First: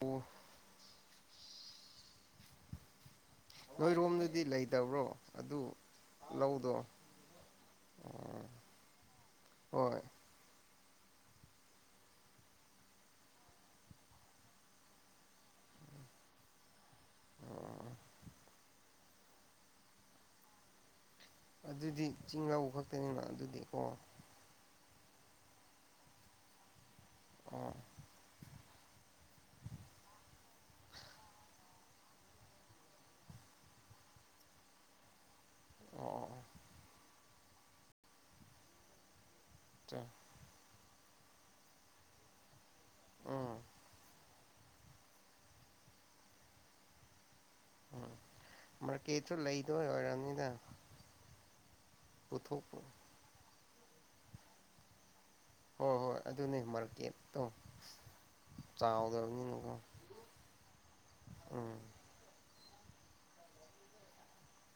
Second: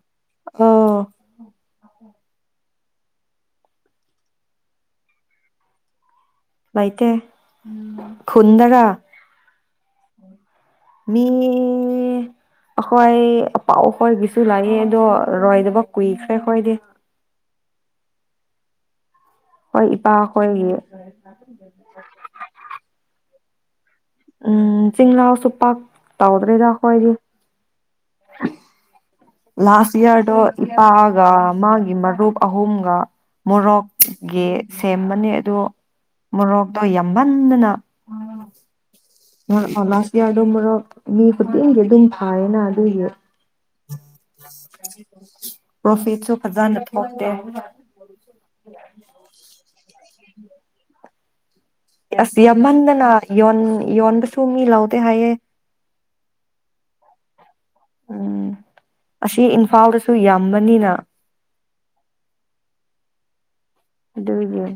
ꯑꯣ ꯑ [unintelligible] ꯅꯣꯏꯔꯣꯝꯗꯨꯗꯤ ꯂꯩꯇꯕ꯭ꯔꯣ ꯑꯗꯨ ꯂꯧꯗꯣ ꯂꯩꯩꯇꯦ ꯈꯨꯗꯔ ꯍꯣꯏ ꯃꯤ ꯑꯩꯈꯣꯏ ꯑꯄꯥꯎ ꯍꯣꯏꯒꯤꯁꯨ ꯂꯥꯛꯑꯦ ꯑꯗꯣ ꯔꯣꯏꯗꯕ ꯀꯨꯏꯈ꯭ꯔꯦ ꯈꯣꯏꯗꯤ ꯑꯣ ꯍꯣꯏ ꯏꯄꯥ ꯈꯣꯏꯒꯤ ꯑꯗꯨꯗꯤ ꯆꯤꯡ ꯂꯧꯎ ꯈꯛꯇꯅꯤꯅ ꯑꯗꯨꯗꯤ ꯑꯣ ꯎꯝ ꯆꯤꯡꯂꯥꯎꯁꯨ ꯄꯥꯛ ꯇꯧꯗ꯭ꯔꯦꯗ ꯑꯩꯈꯣꯏꯗꯤ [unintelligible] ꯂꯥꯁ ꯌꯥꯔꯗꯣ ꯏꯄꯥꯒ ꯃꯥꯒꯤ ꯃꯔꯨꯞ ꯑꯍꯨꯝꯒ ꯃꯣꯔꯣꯛꯀꯤ ꯁꯦꯝꯕꯅꯦ ꯑꯗꯨ ꯑꯣ ꯃꯣꯔꯣꯛꯇꯣ ꯌꯥꯝ ꯌꯥꯝꯃꯟꯗꯅ ꯑꯆꯥ ꯂꯥꯏꯁ ꯏꯌꯔꯗꯣ ꯃꯣꯔꯣꯛ ꯃꯤ ꯈꯨꯗꯤꯡꯒꯤ ꯑꯗꯨꯝ ꯊꯥꯏꯌꯦꯅ ꯑꯗꯨꯏꯒꯤ ꯎꯝ ꯄ꯭ꯔꯣꯐꯦꯠꯁꯨ ꯐꯖꯅ ꯊꯣꯛꯇꯦ ꯃꯔꯀꯦꯠꯁꯨ ꯂꯩꯇꯕꯩ ꯑꯣꯏꯔꯝꯅꯤ [unintelligible] ꯑꯁ ꯌꯥꯝꯃꯟꯗꯅ ꯌꯣꯟ ꯌꯣꯟꯕꯁꯨ ꯃꯤ ꯂꯧꯎꯗꯦ ꯍꯥꯏꯌꯦ ꯍꯣꯏ ꯍꯣꯏ ꯑꯗꯨ ꯅꯦ ꯃꯔꯀꯦꯛꯇꯣ ꯎꯝ ꯑꯁꯤ ꯏꯝꯐꯥꯜꯗꯁꯨ ꯌꯥꯝꯕꯅꯤꯅ ꯎꯝ ꯏꯒꯤꯜ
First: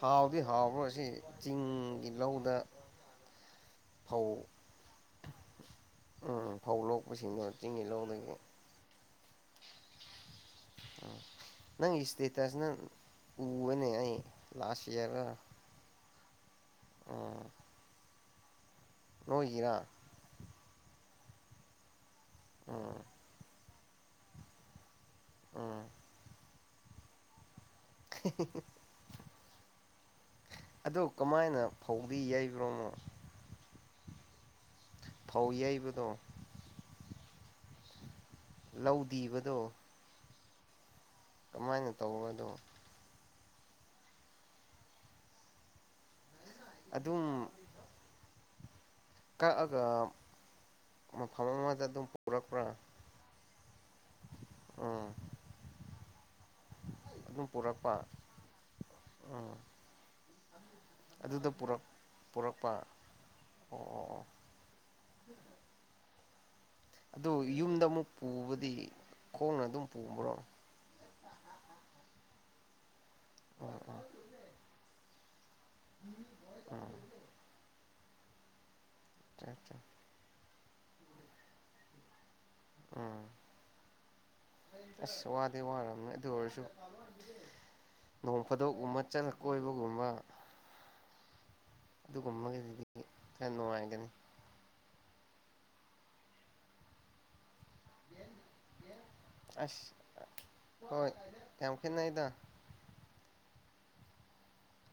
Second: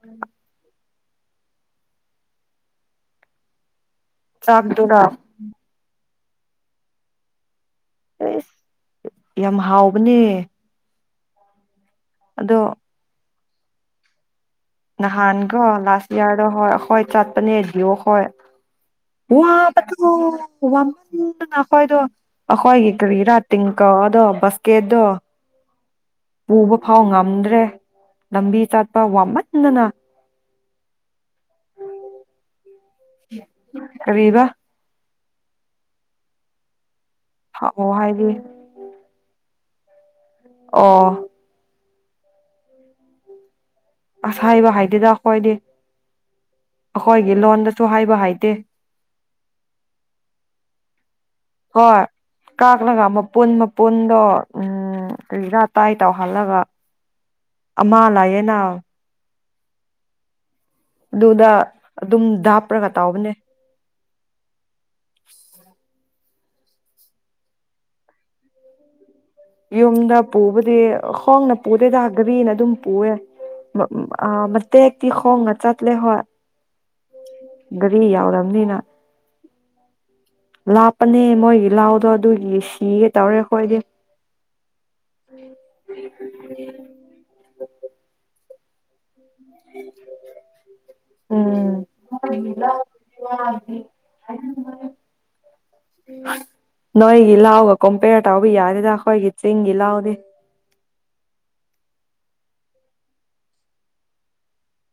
ꯍꯥꯎꯕꯤ ꯍꯥꯎꯕ ꯆꯤꯡꯒꯤ ꯂꯧꯗ ꯐꯧ ꯆꯥꯛꯗꯔꯥ ꯎꯝ ꯐꯧ ꯂꯣꯛꯄꯁꯤꯡꯗꯣ ꯆꯤꯡ ꯂꯧꯗꯗꯒꯤ ꯑꯦꯁ ꯌꯥꯝ ꯍꯥꯎꯕꯅꯦ ꯑꯣꯝ ꯅꯪ ꯑꯗꯣ ꯏꯁꯇꯇꯁꯅ ꯎꯅꯦ ꯅꯍꯥꯟꯒꯣ ꯂꯥꯁ ꯌꯥꯔ ꯍꯣꯏ ꯍꯣꯏ ꯎꯝ ꯆꯠꯄꯅꯤ ꯍꯥꯏꯗꯤꯑꯣ ꯍ ꯋꯥ ꯅꯣꯏꯒꯤꯔꯥ ꯋꯥ ꯎ ꯅꯈꯣꯏꯗꯣ ꯑꯈꯣꯏꯒꯤ ꯎꯝ ꯀꯕꯤ ꯔꯇ ꯀꯥꯎꯗꯣ ꯕꯁꯀꯦꯗꯣ ꯎꯝ ꯄꯨꯕ ꯐꯥꯎ ꯉꯝꯗ꯭ꯔꯦ ꯂꯝꯕꯤ ꯆꯥꯠꯄ ꯋꯥꯃꯗꯅ ꯑ ꯀꯃꯥꯏꯅ ꯐꯧꯗꯤ ꯌꯩꯕ꯭ꯔꯣꯅꯣ ꯀꯕꯤꯕꯥ ꯐꯧ ꯌꯩꯕꯗꯣ ꯍ ꯑꯣ ꯍꯥꯏꯗꯤ ꯂꯧ ꯤꯕꯗꯣ ꯑꯣ ꯁꯃꯥꯏꯅ ꯇꯧꯕꯗꯣ ꯑꯁ ꯍꯥꯏꯥꯏꯕ ꯍꯥ ꯏꯥꯏꯗꯦꯗ ꯀꯣꯏꯗ ꯑꯩꯈꯣꯏꯒꯤ ꯑꯗꯨꯝ ꯂꯣꯟꯗꯁꯨ ꯍꯥꯏꯕ ꯍꯥꯏꯗꯦ ꯀꯛꯑꯒ ꯃꯐꯝ ꯃ ꯑꯗꯨ ꯄꯨꯔꯛꯄ꯭ꯔꯥ ꯑ ꯄꯨꯨꯟꯕ ꯄꯨꯟꯗꯣ ꯎꯝ ꯀꯔꯤ ꯇꯥ ꯇꯥꯏ ꯇꯧꯍꯜꯂꯒ ꯑꯗꯨꯝ ꯑꯃ ꯄꯨꯔꯛꯄ ꯂꯥꯛꯌꯦꯅ ꯎꯝ ꯑꯗꯨꯗ ꯑꯗꯨꯝ ꯄꯨꯔꯛꯄ ꯗꯥꯞꯔꯒ ꯇꯧꯕꯅꯦ ꯑꯣ ꯑꯣ ꯑꯣ ꯑꯗꯨ ꯌꯨꯝꯗ ꯑꯃꯨꯛ ꯄꯨꯕꯗꯤ ꯈꯣꯡꯅ ꯑꯗꯨꯝ ꯌꯨꯝꯗ ꯄꯨꯕ꯭ꯔꯣ ꯄꯨꯕꯗꯤ ꯍꯣꯡꯅ ꯄꯨꯗꯣꯏꯗ ꯒꯥꯔꯤꯅ ꯑꯗꯨꯝ ꯄꯨꯑꯦ ꯎꯝ ꯎꯝ ꯃꯇꯦꯛꯇꯤ ꯈꯣꯡꯅ ꯆꯠꯂꯦ ꯍ ꯎꯝ ꯒꯥꯔꯤ ꯌꯥꯎꯔꯝꯅꯤꯅ ꯑꯆꯥ ꯂꯥꯞꯄꯅꯦ ꯃꯣꯏꯒꯤ ꯂꯥꯛꯑꯣꯗꯣ ꯑꯗꯨꯒꯤ ꯁꯤꯒꯦ ꯎꯝ ꯇꯧꯔꯦ ꯑꯩꯈꯣꯏꯗꯤ ꯑꯁ ꯋꯥꯗꯤ ꯋꯥꯔꯕꯅꯤ ꯑꯗꯨ ꯑꯣꯏꯔꯁꯨ ꯅꯣꯡ ꯐꯗꯧꯑꯃꯠ ꯆꯅ ꯀꯣꯏꯕꯒꯨꯝꯕ ꯎꯝ ꯑꯗꯨꯒꯨꯝꯕꯒꯤꯗꯨꯗꯤ ꯈꯔ ꯅꯨꯡꯉꯥꯏꯒꯅꯤ ꯅꯣꯏꯒꯂ ꯍꯄ ꯀꯝꯄꯦꯌꯔ ꯇꯧꯕ ꯌꯥꯗꯦꯗ ꯑꯩꯈꯣꯏꯒꯤ ꯆꯤꯡꯒꯤ ꯑꯁ ꯂꯥꯎꯗꯤ ꯍꯣꯏ ꯌꯥꯝ ꯈꯦꯠꯅꯩꯗ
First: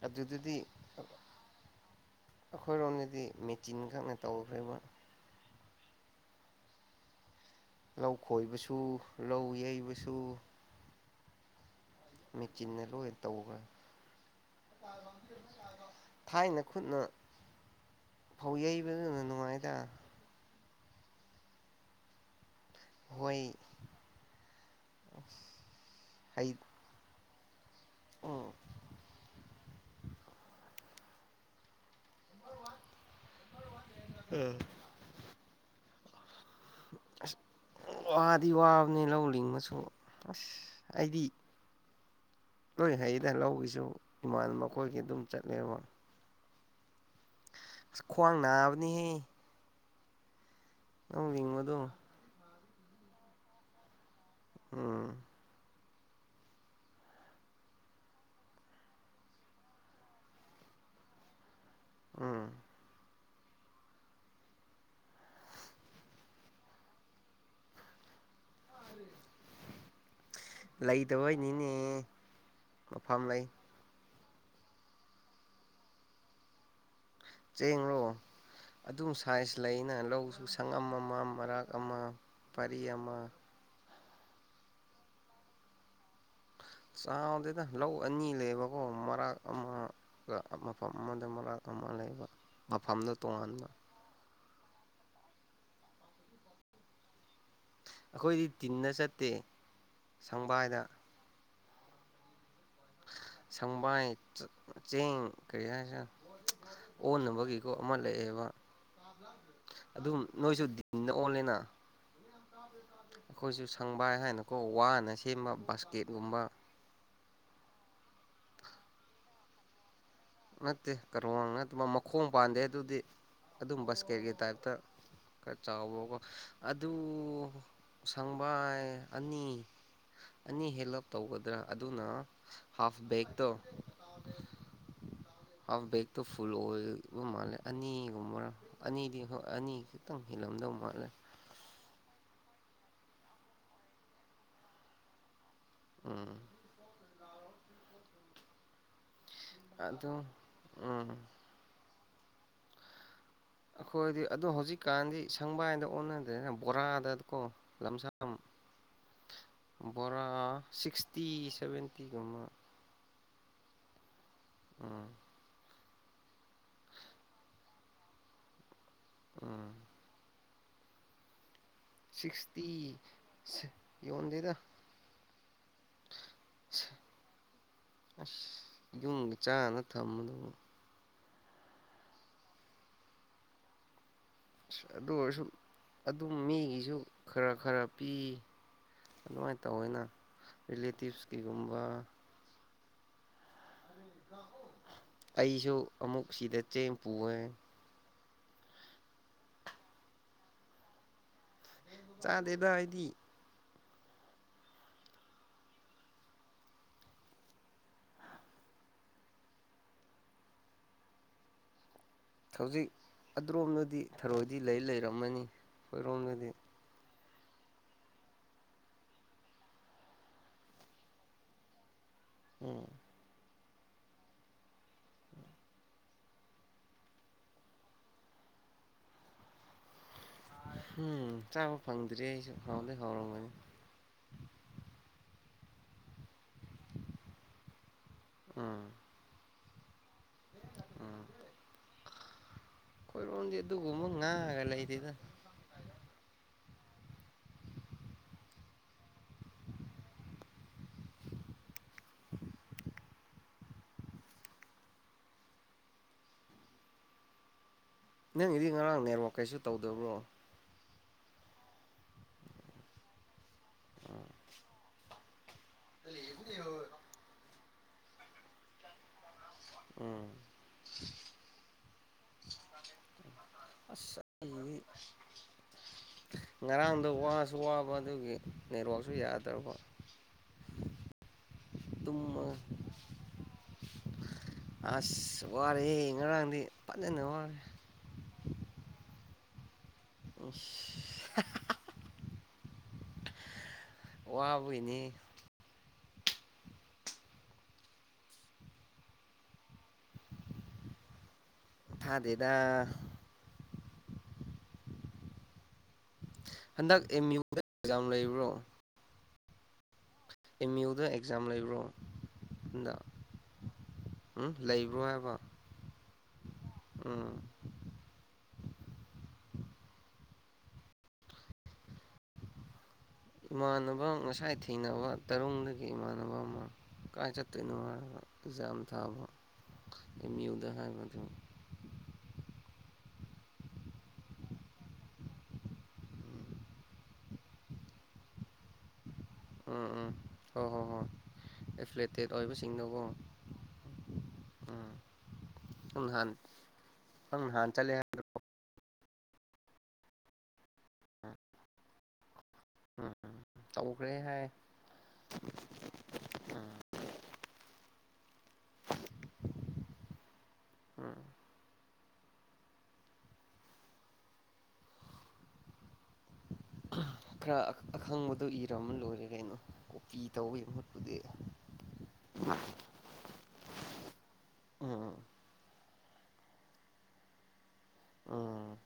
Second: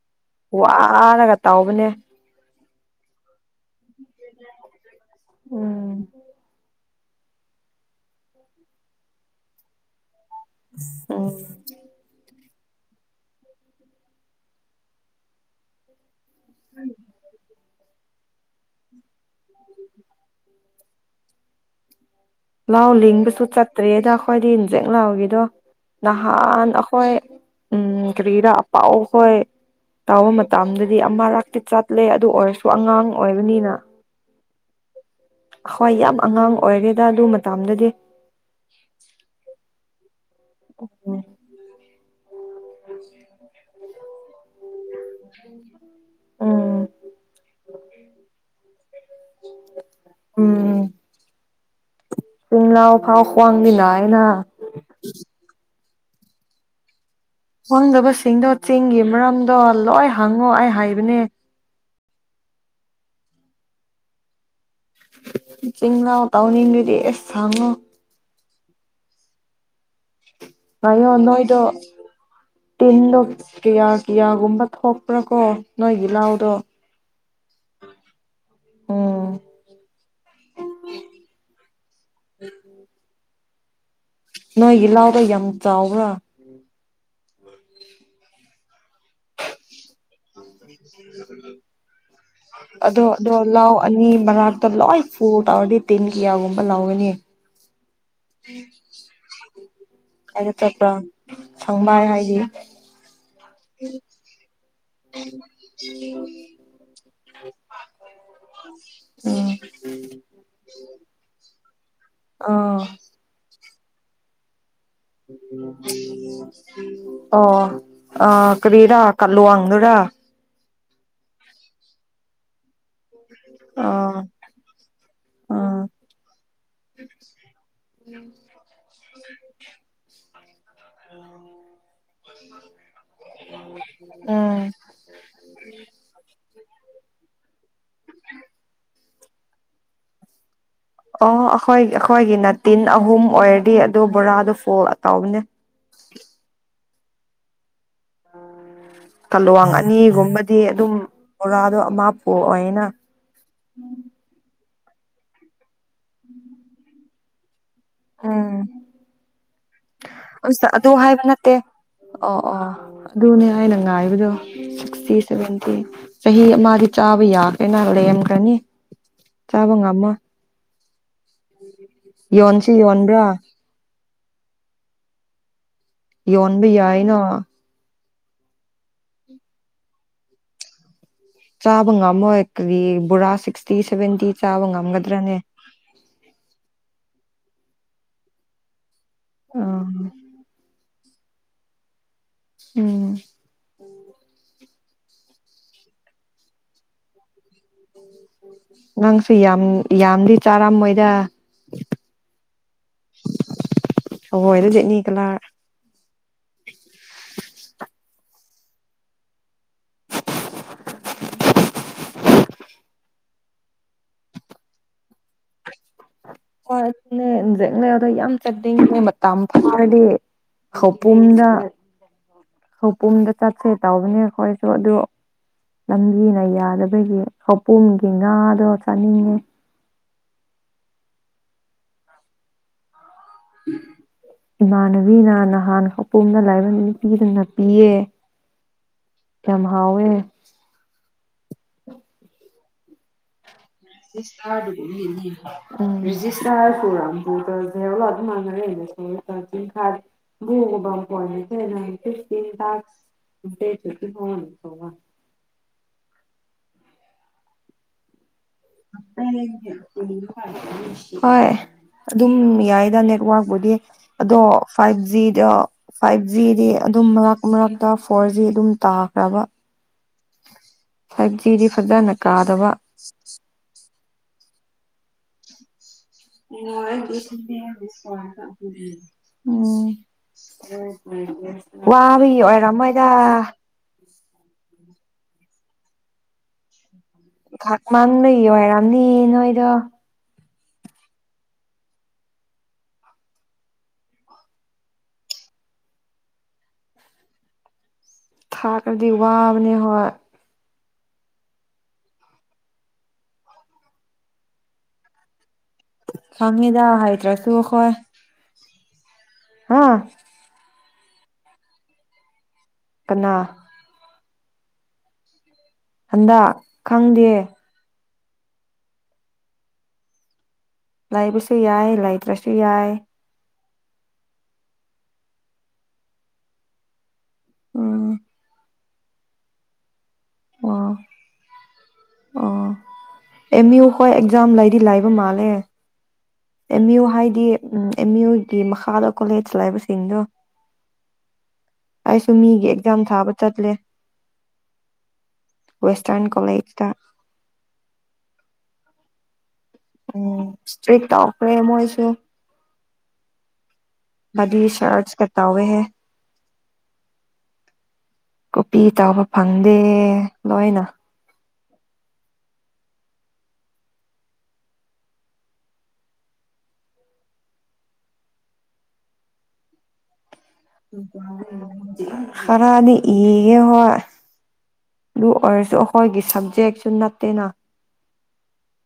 ꯑꯗꯨꯗꯗꯤ ꯋꯥꯔꯒ ꯇꯧꯕꯅꯦ ꯑꯩꯈꯣꯏꯔꯣꯝꯗꯗꯤ ꯃꯦꯆꯤꯟ ꯈꯛꯅ ꯇꯧꯈ꯭ꯔꯕ ꯎꯝ ꯂꯧ ꯈꯣꯏꯕꯁꯨ ꯂꯧ ꯌꯩꯕꯁꯨ ꯑꯝ ꯃꯤ ꯆꯅꯦ ꯂꯦ ꯇꯧꯒ ꯊꯥꯏꯅ ꯈꯨꯠꯅ ꯐꯧ ꯌꯩꯕꯗꯨꯅ ꯅꯨꯡꯉꯥꯏꯗ ꯂꯥꯎ ꯍꯣꯏ ꯂꯤꯡꯕꯁꯨ ꯆꯠꯇ꯭ꯔꯔꯤꯦꯗ ꯑꯩꯈꯣꯏꯗꯤ ꯏꯟꯖꯦꯛ ꯂꯥꯎꯒꯤꯗꯣ ꯍꯩ ꯅꯍꯥꯟ ꯑꯩꯈꯣꯏ ꯎꯝ ꯀꯔꯤꯗ ꯑꯄꯥꯎ ꯍꯣꯏ ꯇꯥꯕ ꯃꯇꯝꯗ ꯍꯥꯏꯗꯤ ꯑꯃꯛꯇꯤ ꯆꯠꯂꯦ ꯑꯗꯨ ꯑꯣꯏꯔꯁꯨ ꯑꯉꯥꯡ ꯑꯣꯏꯕꯅꯤꯅ ꯎꯝ ꯍꯣꯏ ꯌꯥꯕ ꯑꯁ ꯋꯥꯗꯤ ꯋꯥꯕꯅꯦ ꯂꯧ ꯂꯤꯡꯉꯁꯨ ꯑꯁ ꯑꯩꯗꯤ ꯂꯣꯏ ꯍꯌꯦꯡꯗ ꯂꯧꯒꯤꯁꯨ ꯏꯃꯥꯟ ꯑꯩꯈꯣꯏꯒꯤ ꯑꯗꯨꯝ ꯆꯠꯂꯦꯕ ꯎꯝ ꯑꯁ ꯈ꯭ꯋꯥꯡ ꯅꯥꯕꯅꯤꯍ ꯂꯧ ꯂꯤꯡꯕꯗꯣ ꯇꯅ ꯐꯥꯎ ꯁꯋꯥꯡꯂꯤꯅ ꯑꯩꯅ [inaudible] ꯎꯝ ꯈꯪꯗꯕꯁꯤꯡꯗꯣ ꯆꯤꯡꯒꯤ ꯃꯔꯝꯗꯣ ꯂꯣꯏ ꯍꯪꯉꯣ ꯑꯩ ꯍꯥꯏꯕꯅꯦ ꯎꯝ ꯆꯤꯡꯅꯥꯎ ꯇꯥꯎꯅꯤꯡꯗꯨꯗꯤ ꯑꯦꯁ ꯁꯥꯥꯡꯉꯣ ꯑꯣ ꯅꯣꯏꯗꯣ ꯂꯩꯇꯕꯩꯅꯤꯅꯦ ꯇꯤꯟꯗꯣ ꯃꯐꯝ ꯂꯩ ꯀꯌꯥ ꯀꯤꯌꯥꯒꯨꯝꯕ ꯊꯣꯛꯄ꯭ꯔꯥ ꯀꯣ ꯅꯣꯏꯒꯤ ꯂꯥꯎꯗꯣ ꯆꯦꯡꯡꯂꯣ ꯑꯗꯨꯝ ꯎꯝ ꯁꯥꯏꯖ ꯂꯩꯅ ꯂꯧꯁꯨ ꯁꯪꯉꯝ ꯑꯃ ꯃꯔꯥꯛ ꯑꯃ ꯄꯔꯤ ꯑꯃ ꯅꯣꯏꯒꯤꯜ ꯂꯥꯎꯗꯣ ꯌꯥꯝ ꯆꯥꯎꯕ꯭ꯔꯥ ꯊꯥꯎꯗꯦꯗꯥ ꯂꯧ ꯑꯅꯤ ꯂꯩꯌꯦꯕꯀꯣ ꯃꯔꯥꯛ ꯑꯃꯒ ꯃꯐꯝ ꯑꯃꯗ ꯃꯔꯛ ꯑꯃ ꯂꯩꯕ ꯑꯗꯣ ꯃꯐꯝꯗ ꯑꯗꯣ ꯇꯣꯉꯥꯟꯕ ꯂꯥꯎ ꯑꯅꯤ ꯃꯅꯥꯛꯇ ꯂꯣꯏ ꯐ꯭ꯔꯨꯠ ꯇꯧꯔꯗꯤ ꯇꯤꯟ ꯀꯤꯌꯥꯒꯨꯝꯕ ꯂ ꯂꯧꯒꯅꯤ ꯑꯩꯈꯣꯏꯗꯤ ꯇꯤꯟꯅ ꯆꯠꯇꯦ ꯑ ꯁꯪꯕꯥꯏꯗ ꯆꯄ꯭ꯔꯣ ꯁꯪꯕ ꯍꯥꯏꯗꯤ ꯁꯪꯕꯥꯏ ꯆꯦꯡ ꯀꯔꯤ ꯍꯥꯏꯁꯦ ꯑꯣꯟꯅꯕꯒꯤꯀꯣ ꯑꯃ ꯂꯩꯑꯦꯕ ꯎꯝ ꯑꯗꯨꯝ ꯅꯣꯏꯁꯨ ꯗꯤꯟꯅ ꯑꯣꯜꯂꯦꯅ ꯑ ꯁꯪꯕꯥꯏ ꯍꯥꯏꯅꯨꯀꯣ [unintelligible] ꯑꯣ ꯑ ꯀꯔꯤꯔꯥ ꯀꯜꯂꯨꯋꯥꯡꯗꯨꯔ ꯅꯠꯇꯦ ꯀꯩꯅꯣ ꯅꯠꯇ ꯃꯈꯣꯡ ꯄꯥꯟꯗꯦ ꯑꯗꯨꯗꯤ ꯑꯗꯨꯝ ꯑꯥ ꯕꯁꯀꯦꯠꯀꯤ ꯇꯥꯏꯞꯇ ꯈꯔ ꯑꯥ ꯆꯥꯎꯕꯀꯣ ꯑꯗꯨ ꯁꯪꯕꯥꯏ ꯑꯅꯤ ꯑꯅꯤ ꯍꯦꯜꯂꯞ ꯇꯧꯒꯗ꯭ꯔꯥ ꯑꯗꯨꯅ ꯍꯥꯐ ꯎꯝ ꯑꯕꯛꯇꯨꯞ ꯐꯣꯕ ꯃꯥꯜꯂꯦ ꯑꯅꯤꯒꯨꯝꯕꯔ ꯑꯅꯤꯗꯤ ꯍꯣꯏ ꯑꯅꯤ ꯈꯤꯇꯪ ꯍꯦꯜꯂꯝꯗꯕ ꯑꯣ ꯑꯩꯈꯣꯏꯈꯣꯏꯒꯤ ꯅꯠ ꯇꯤꯟ ꯑꯍꯨꯝ ꯑꯣꯏꯔꯗꯤ ꯑꯗꯣ ꯕꯣꯔꯥꯗꯣ ꯐꯣꯜ ꯀꯥꯎꯕꯅꯦ ꯎꯝ ꯀꯂꯋꯥꯡ ꯑꯗꯣ ꯑꯅꯤꯒꯨꯝꯕꯗꯤ ꯑꯗꯨꯝ ꯎꯝ ꯕꯣꯔꯥꯗꯣ ꯑꯃ ꯑꯣ ꯑꯅ ꯑꯩꯈꯣꯏꯗꯤ ꯑꯗꯣ ꯍꯧꯖꯤꯛ ꯀꯖꯤ ꯀꯥꯟꯗꯤ ꯁꯪꯕꯥꯏꯗ ꯑꯣꯟꯅꯗ꯭ꯔꯦꯅ ꯕꯣꯔꯥꯗ ꯀꯣ ꯂꯝꯁꯥꯡ ꯎꯝ ꯕꯣꯔꯥ ꯑꯁ ꯑꯗꯨ ꯍꯥꯏꯕ ꯁꯤꯛꯁꯇꯤ ꯅꯠꯇꯦ ꯑꯣ ꯁꯚꯦꯟꯇꯤꯒꯨꯝꯕ ꯑꯣ ꯑꯗꯨꯅꯦ ꯑꯩꯅ ꯉꯥꯏꯕꯗꯣ ꯎꯝ ꯁꯤꯛꯁꯇꯤ ꯁꯦꯚꯦꯟꯇꯤ ꯆꯍꯤ ꯑꯃꯒꯤ ꯆꯥꯕ ꯌꯥꯈ꯭ꯔꯦꯅ ꯂꯩꯔꯝꯈ꯭ꯔꯅꯤ ꯎꯝ ꯆꯥꯕꯒ ꯑꯃ ꯌꯣꯟꯁꯤ ꯁꯤꯁꯇꯤ ꯌꯣꯟꯕ꯭ꯔꯥ ꯍꯗꯤꯇ ꯌꯣꯟꯕ ꯌꯥꯏꯅ ꯑꯁ ꯌꯨꯝꯒ ꯆꯥꯅ ꯊꯝꯝꯕꯗꯕ ꯆꯥꯕ ꯉꯝꯃꯣꯏ ꯀꯔꯤ ꯕꯣꯔꯥ ꯁꯤꯛꯁꯇꯤ ꯁꯚꯦꯟꯇꯤ ꯆꯥꯕ ꯑꯗꯨ ꯉꯝꯒꯗ꯭ꯔꯅꯦ ꯑꯣꯏꯔꯁꯨ ꯑꯗꯨꯝ ꯃꯤꯒꯤꯁꯨ ꯈꯔ ꯈꯔ ꯄꯤ ꯑꯗꯨꯃꯥꯏꯅ ꯇꯧꯅ ꯎꯝ ꯔꯤꯂꯦꯇꯤꯞꯁ ꯀꯒꯨꯝꯕ ꯎꯝ ꯑꯩꯁꯨ ꯑꯃꯨꯛ ꯁꯤꯗ ꯆꯦ ꯄꯨꯑꯦ ꯅꯪꯁꯨ ꯌꯥꯝ ꯌꯥꯝꯗꯤ ꯆꯥꯔꯝꯃꯣꯏꯗ ꯆꯥꯗꯦꯗ ꯍꯥꯏꯗꯤ ꯍꯂ ꯌꯦꯠꯅꯤ ꯀꯂꯥ ꯍꯧꯖꯤꯛ ꯑ꯭ꯔꯣꯝꯅꯗꯤ ꯊꯔꯣꯏꯗꯤ ꯂꯩ ꯂꯩꯔꯝꯃꯅꯤ ꯍ ꯟ ꯂꯩꯗ ꯌꯥꯝ ꯆꯠꯅꯤꯡꯕ ꯃꯇꯝ ꯐꯠꯇ꯭ꯔꯗꯤ ꯈꯄꯨꯝꯗ ꯍ ꯎꯝ ꯄꯨꯡꯗ ꯆ ꯆꯣꯠꯁꯦ ꯇꯧꯕꯅꯦ ꯑꯩꯈꯣꯏꯁꯨ ꯑꯗꯨ ꯂꯝꯕꯤꯅ ꯌꯥꯗꯕꯒꯤ ꯂꯧꯄꯨꯝꯒꯤ ꯉꯥꯗꯣ ꯆꯥꯅꯤꯡꯉꯦ ꯎꯝ ꯆꯥꯕ ꯐꯪꯗ꯭ꯔꯤ ꯑꯩꯁꯨ ꯍꯥꯎꯗꯤꯦ ꯍꯥꯎꯔꯝꯒꯅꯤ ꯏꯃꯥꯟꯅꯕꯤꯅ ꯅꯍꯥꯟ ꯍꯄꯨꯝꯅ ꯂꯥꯏꯕ ꯅꯤ ꯄꯤꯗꯅ ꯄꯤꯌꯦꯦ ꯎꯝ ꯌꯥꯝ ꯍꯥꯎꯋꯦ ꯀꯣꯏ ꯔꯣ ꯖꯤꯁꯇꯥ ꯝꯖꯦꯂ ꯑꯗꯨ ꯃꯅꯔꯦꯄꯤꯟ ꯇꯅꯤ ꯅꯪꯒꯤꯗꯤ ꯉꯔꯥꯡ ꯑ ꯅꯦꯠꯋꯥꯛ ꯀꯩꯁꯨ ꯇꯧꯗꯕ꯭ꯔꯣ ꯍꯣꯏ ꯑꯗꯨꯝ ꯌꯥꯏꯗ ꯅꯦꯠꯋꯥꯛꯛꯄꯕꯨꯗꯤ ꯑꯗꯣ ꯐꯥꯏꯚ ꯖꯤ ꯌꯥ ꯐꯥꯏꯚ ꯖꯤꯗꯤ ꯑꯗꯨꯝ ꯃꯔꯛ ꯀ ꯃꯔꯥꯛ ꯐꯣꯔ ꯖꯤ ꯑꯗꯨꯝ ꯇꯥꯈ꯭ꯔꯕ ꯎꯝ ꯁꯖꯤꯗꯤ ꯐ꯭ꯔꯙꯅ ꯀꯥꯗꯕ ꯑ ꯋꯥꯕ ꯑꯗꯨꯒꯤ ꯑꯣ ꯅꯦꯠꯋꯥꯛꯁꯨ ꯌꯥꯗ꯭ꯔꯕ ꯎꯝ ꯋꯥꯕꯤ ꯇꯨꯝꯃꯒ ꯑꯣꯏꯔꯝꯃꯣꯏꯗ ꯑꯁ ꯋꯥꯔꯦ ꯉꯔꯥꯡꯗꯤ ꯐꯖꯅ ꯋꯥꯔꯦ ꯊꯛ ꯃꯥꯡ ꯂꯩ ꯍꯥꯏꯔꯥꯝꯅꯤ ꯅꯣꯏꯗꯣ ꯑꯣ ꯋꯥꯕꯨꯏꯅꯤ ꯊꯥ ꯀꯗꯤ ꯋꯥꯕꯅꯤ ꯍꯣꯏ ꯊꯥꯗꯦꯗ ꯈꯪꯉꯤꯗ ꯍꯟꯗꯛ ꯑꯦꯝ ꯍꯩꯇ꯭ꯔꯁꯨ ꯑꯩ ꯌꯨꯗ ꯍꯈꯣꯏ ꯑꯦꯛꯖꯥꯝ ꯂꯩꯕ꯭ꯔꯣ ꯍꯥꯥ ꯑꯦꯝ ꯌꯨ ꯗ ꯑꯦꯛꯖꯥꯝ ꯂꯩꯕ꯭ꯔꯣ ꯍꯟꯗꯛ ꯀꯅꯥ ꯎꯝ ꯂꯩꯕ꯭ꯔꯣ ꯍꯥꯏꯕ ꯍꯟꯗꯛ ꯈꯪꯗꯦ ꯎꯝ ꯂꯩꯕꯁꯨ ꯌꯥꯏ ꯂꯩꯇ꯭ꯔꯁꯨ ꯌꯥꯏ ꯏꯃꯥꯟꯅꯕ ꯉꯁꯥꯏ ꯊꯦꯡꯅꯕ ꯇꯔꯨꯡꯗꯒꯤ ꯏꯃꯥꯟꯅꯕ ꯑꯃ ꯀꯥ ꯆꯇꯅ ꯎꯝ ꯑꯦꯖ ꯌꯥꯝ ꯇꯕ ꯌꯨꯗ ꯑꯣ ꯍꯥꯏ ꯃꯥꯗꯨ ꯑꯣ ꯑꯦꯝ ꯌꯨ ꯍꯣꯏ ꯑꯦꯛꯖꯥꯝ ꯂꯩꯗꯤ ꯂꯥꯏꯕ ꯃꯥꯜꯂꯦ ꯎꯝ ꯑꯦꯝ ꯌꯨ ꯍꯥꯏꯗꯤ ꯎ ꯑꯦꯝ ꯌꯨꯒꯤ ꯃꯈꯥꯗ ꯀꯣꯂꯦꯖ ꯎꯝ ꯂꯩꯕꯁꯤꯡꯗꯣ ꯍꯣꯏ ꯍꯣꯏ ꯍꯣꯏ ꯑꯦꯐꯤꯂꯦꯇꯦꯠ ꯑꯩꯁꯨ ꯃꯤꯒꯤ ꯑꯦꯛꯖꯥꯝ ꯑꯣꯏꯕꯁꯤꯡꯗꯣꯀꯣ ꯊꯥꯕ ꯆꯠꯂꯦ ꯎꯝ ꯋꯦꯁꯇꯔꯟ ꯅꯍꯥꯟ ꯀꯣꯂꯦꯖꯇ ꯅꯪ ꯅꯍꯥꯟ ꯆꯠꯂꯦ ꯍꯥꯏꯕꯗꯣ ꯎꯝ ꯏꯁꯇ꯭ꯔꯤꯛ ꯇꯧꯈ꯭ꯔꯦ ꯃꯣꯏꯁꯨ ꯎꯝ ꯇꯧꯈ꯭ꯔꯦ ꯍꯥꯏ ꯕꯗꯤ ꯁꯔꯁ ꯀ ꯇꯧ ꯋꯦꯍꯦ ꯀꯣꯄꯤ ꯇꯥꯕ ꯐꯪꯗꯦ ꯂꯣꯏꯅ ꯎꯝ ꯈꯔ ꯑꯈꯪꯕꯗꯣ ꯏꯔꯝꯃ ꯂꯣꯏꯔꯦ ꯀꯩꯅꯣ ꯇꯧꯕꯒꯤ ꯃꯍꯨꯠꯄꯨꯗꯤ ꯈꯔꯗꯤ ꯏꯒꯦ ꯍꯣꯏ ꯎꯝ ꯂ ꯑꯣꯏꯔꯁꯨ ꯑꯩꯈꯣꯏꯒꯤ ꯁꯕꯖꯦꯛꯁꯨ ꯅꯠꯇꯦꯅ ꯎꯝ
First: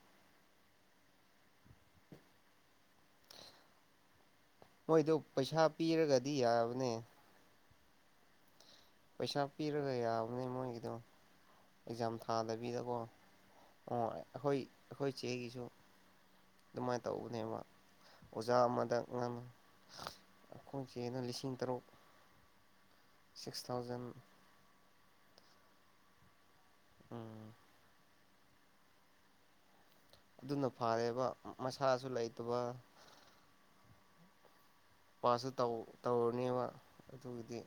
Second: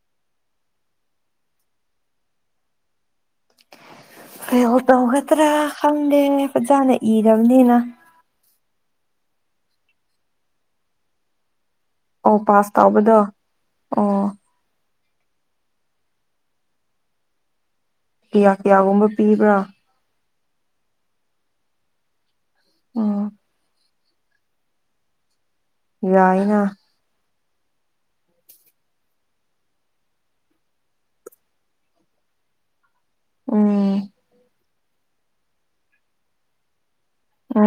ꯀꯩꯣ ꯃꯣꯏꯗꯣ ꯇꯧꯒꯗ꯭ꯔꯥ ꯄꯩꯁꯥ ꯈꯪꯗꯦ ꯄꯤꯔꯒꯗꯤ ꯌꯥꯕꯅꯦ ꯐꯖꯅ ꯏꯔꯕꯅꯤꯅ ꯄꯩꯁꯥ ꯄꯤꯔꯒ ꯌꯥꯕꯅꯦ ꯃꯣꯏꯒꯤꯗꯣ ꯑꯦꯛꯖꯥꯝ ꯑꯣ ꯄꯥꯁ ꯊꯥꯗꯕꯤꯗꯀꯣ ꯇꯧꯕꯗꯣ ꯑꯣ ꯑꯣ ꯑꯩꯈꯣꯏ ꯑꯩꯈꯣꯏ ꯆꯦꯒꯤꯁꯨ ꯑꯗꯨꯃꯥꯏꯅ ꯇꯧꯕꯅꯦꯕ ꯀꯌꯥ ꯑꯣꯖꯥ ꯑꯃꯗ ꯀꯌꯥꯒꯨꯝꯕ ꯉꯥꯡꯅ ꯄꯤꯕ꯭ꯔꯥ ꯑꯩꯈꯣꯏ ꯆꯦꯅ ꯂꯤꯁꯤꯡ ꯇꯔꯨꯛ ꯎꯝ ꯁꯤꯛꯁ ꯊꯥꯎꯖꯟ ꯌꯥꯏꯅ ꯎꯝ ꯑꯗꯨꯅ ꯐꯔꯦꯕ ꯃꯁꯥꯁꯨ ꯂꯩꯇꯕ ꯎꯝ ꯄꯁꯨ ꯇꯧ ꯇꯧꯅꯤꯕ ꯑꯗꯨꯒꯤꯗꯤ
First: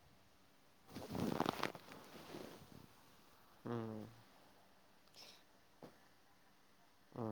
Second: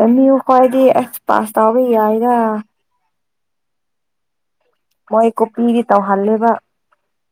ꯑꯃꯤ ꯀꯏꯗꯤ ꯑꯁ ꯄꯥꯁ ꯇꯥꯕ ꯌꯥꯏꯒ ꯎꯝ ꯃꯣꯏ ꯀꯨꯞꯄꯤꯗꯤ ꯇꯧꯍꯂꯕ ꯎ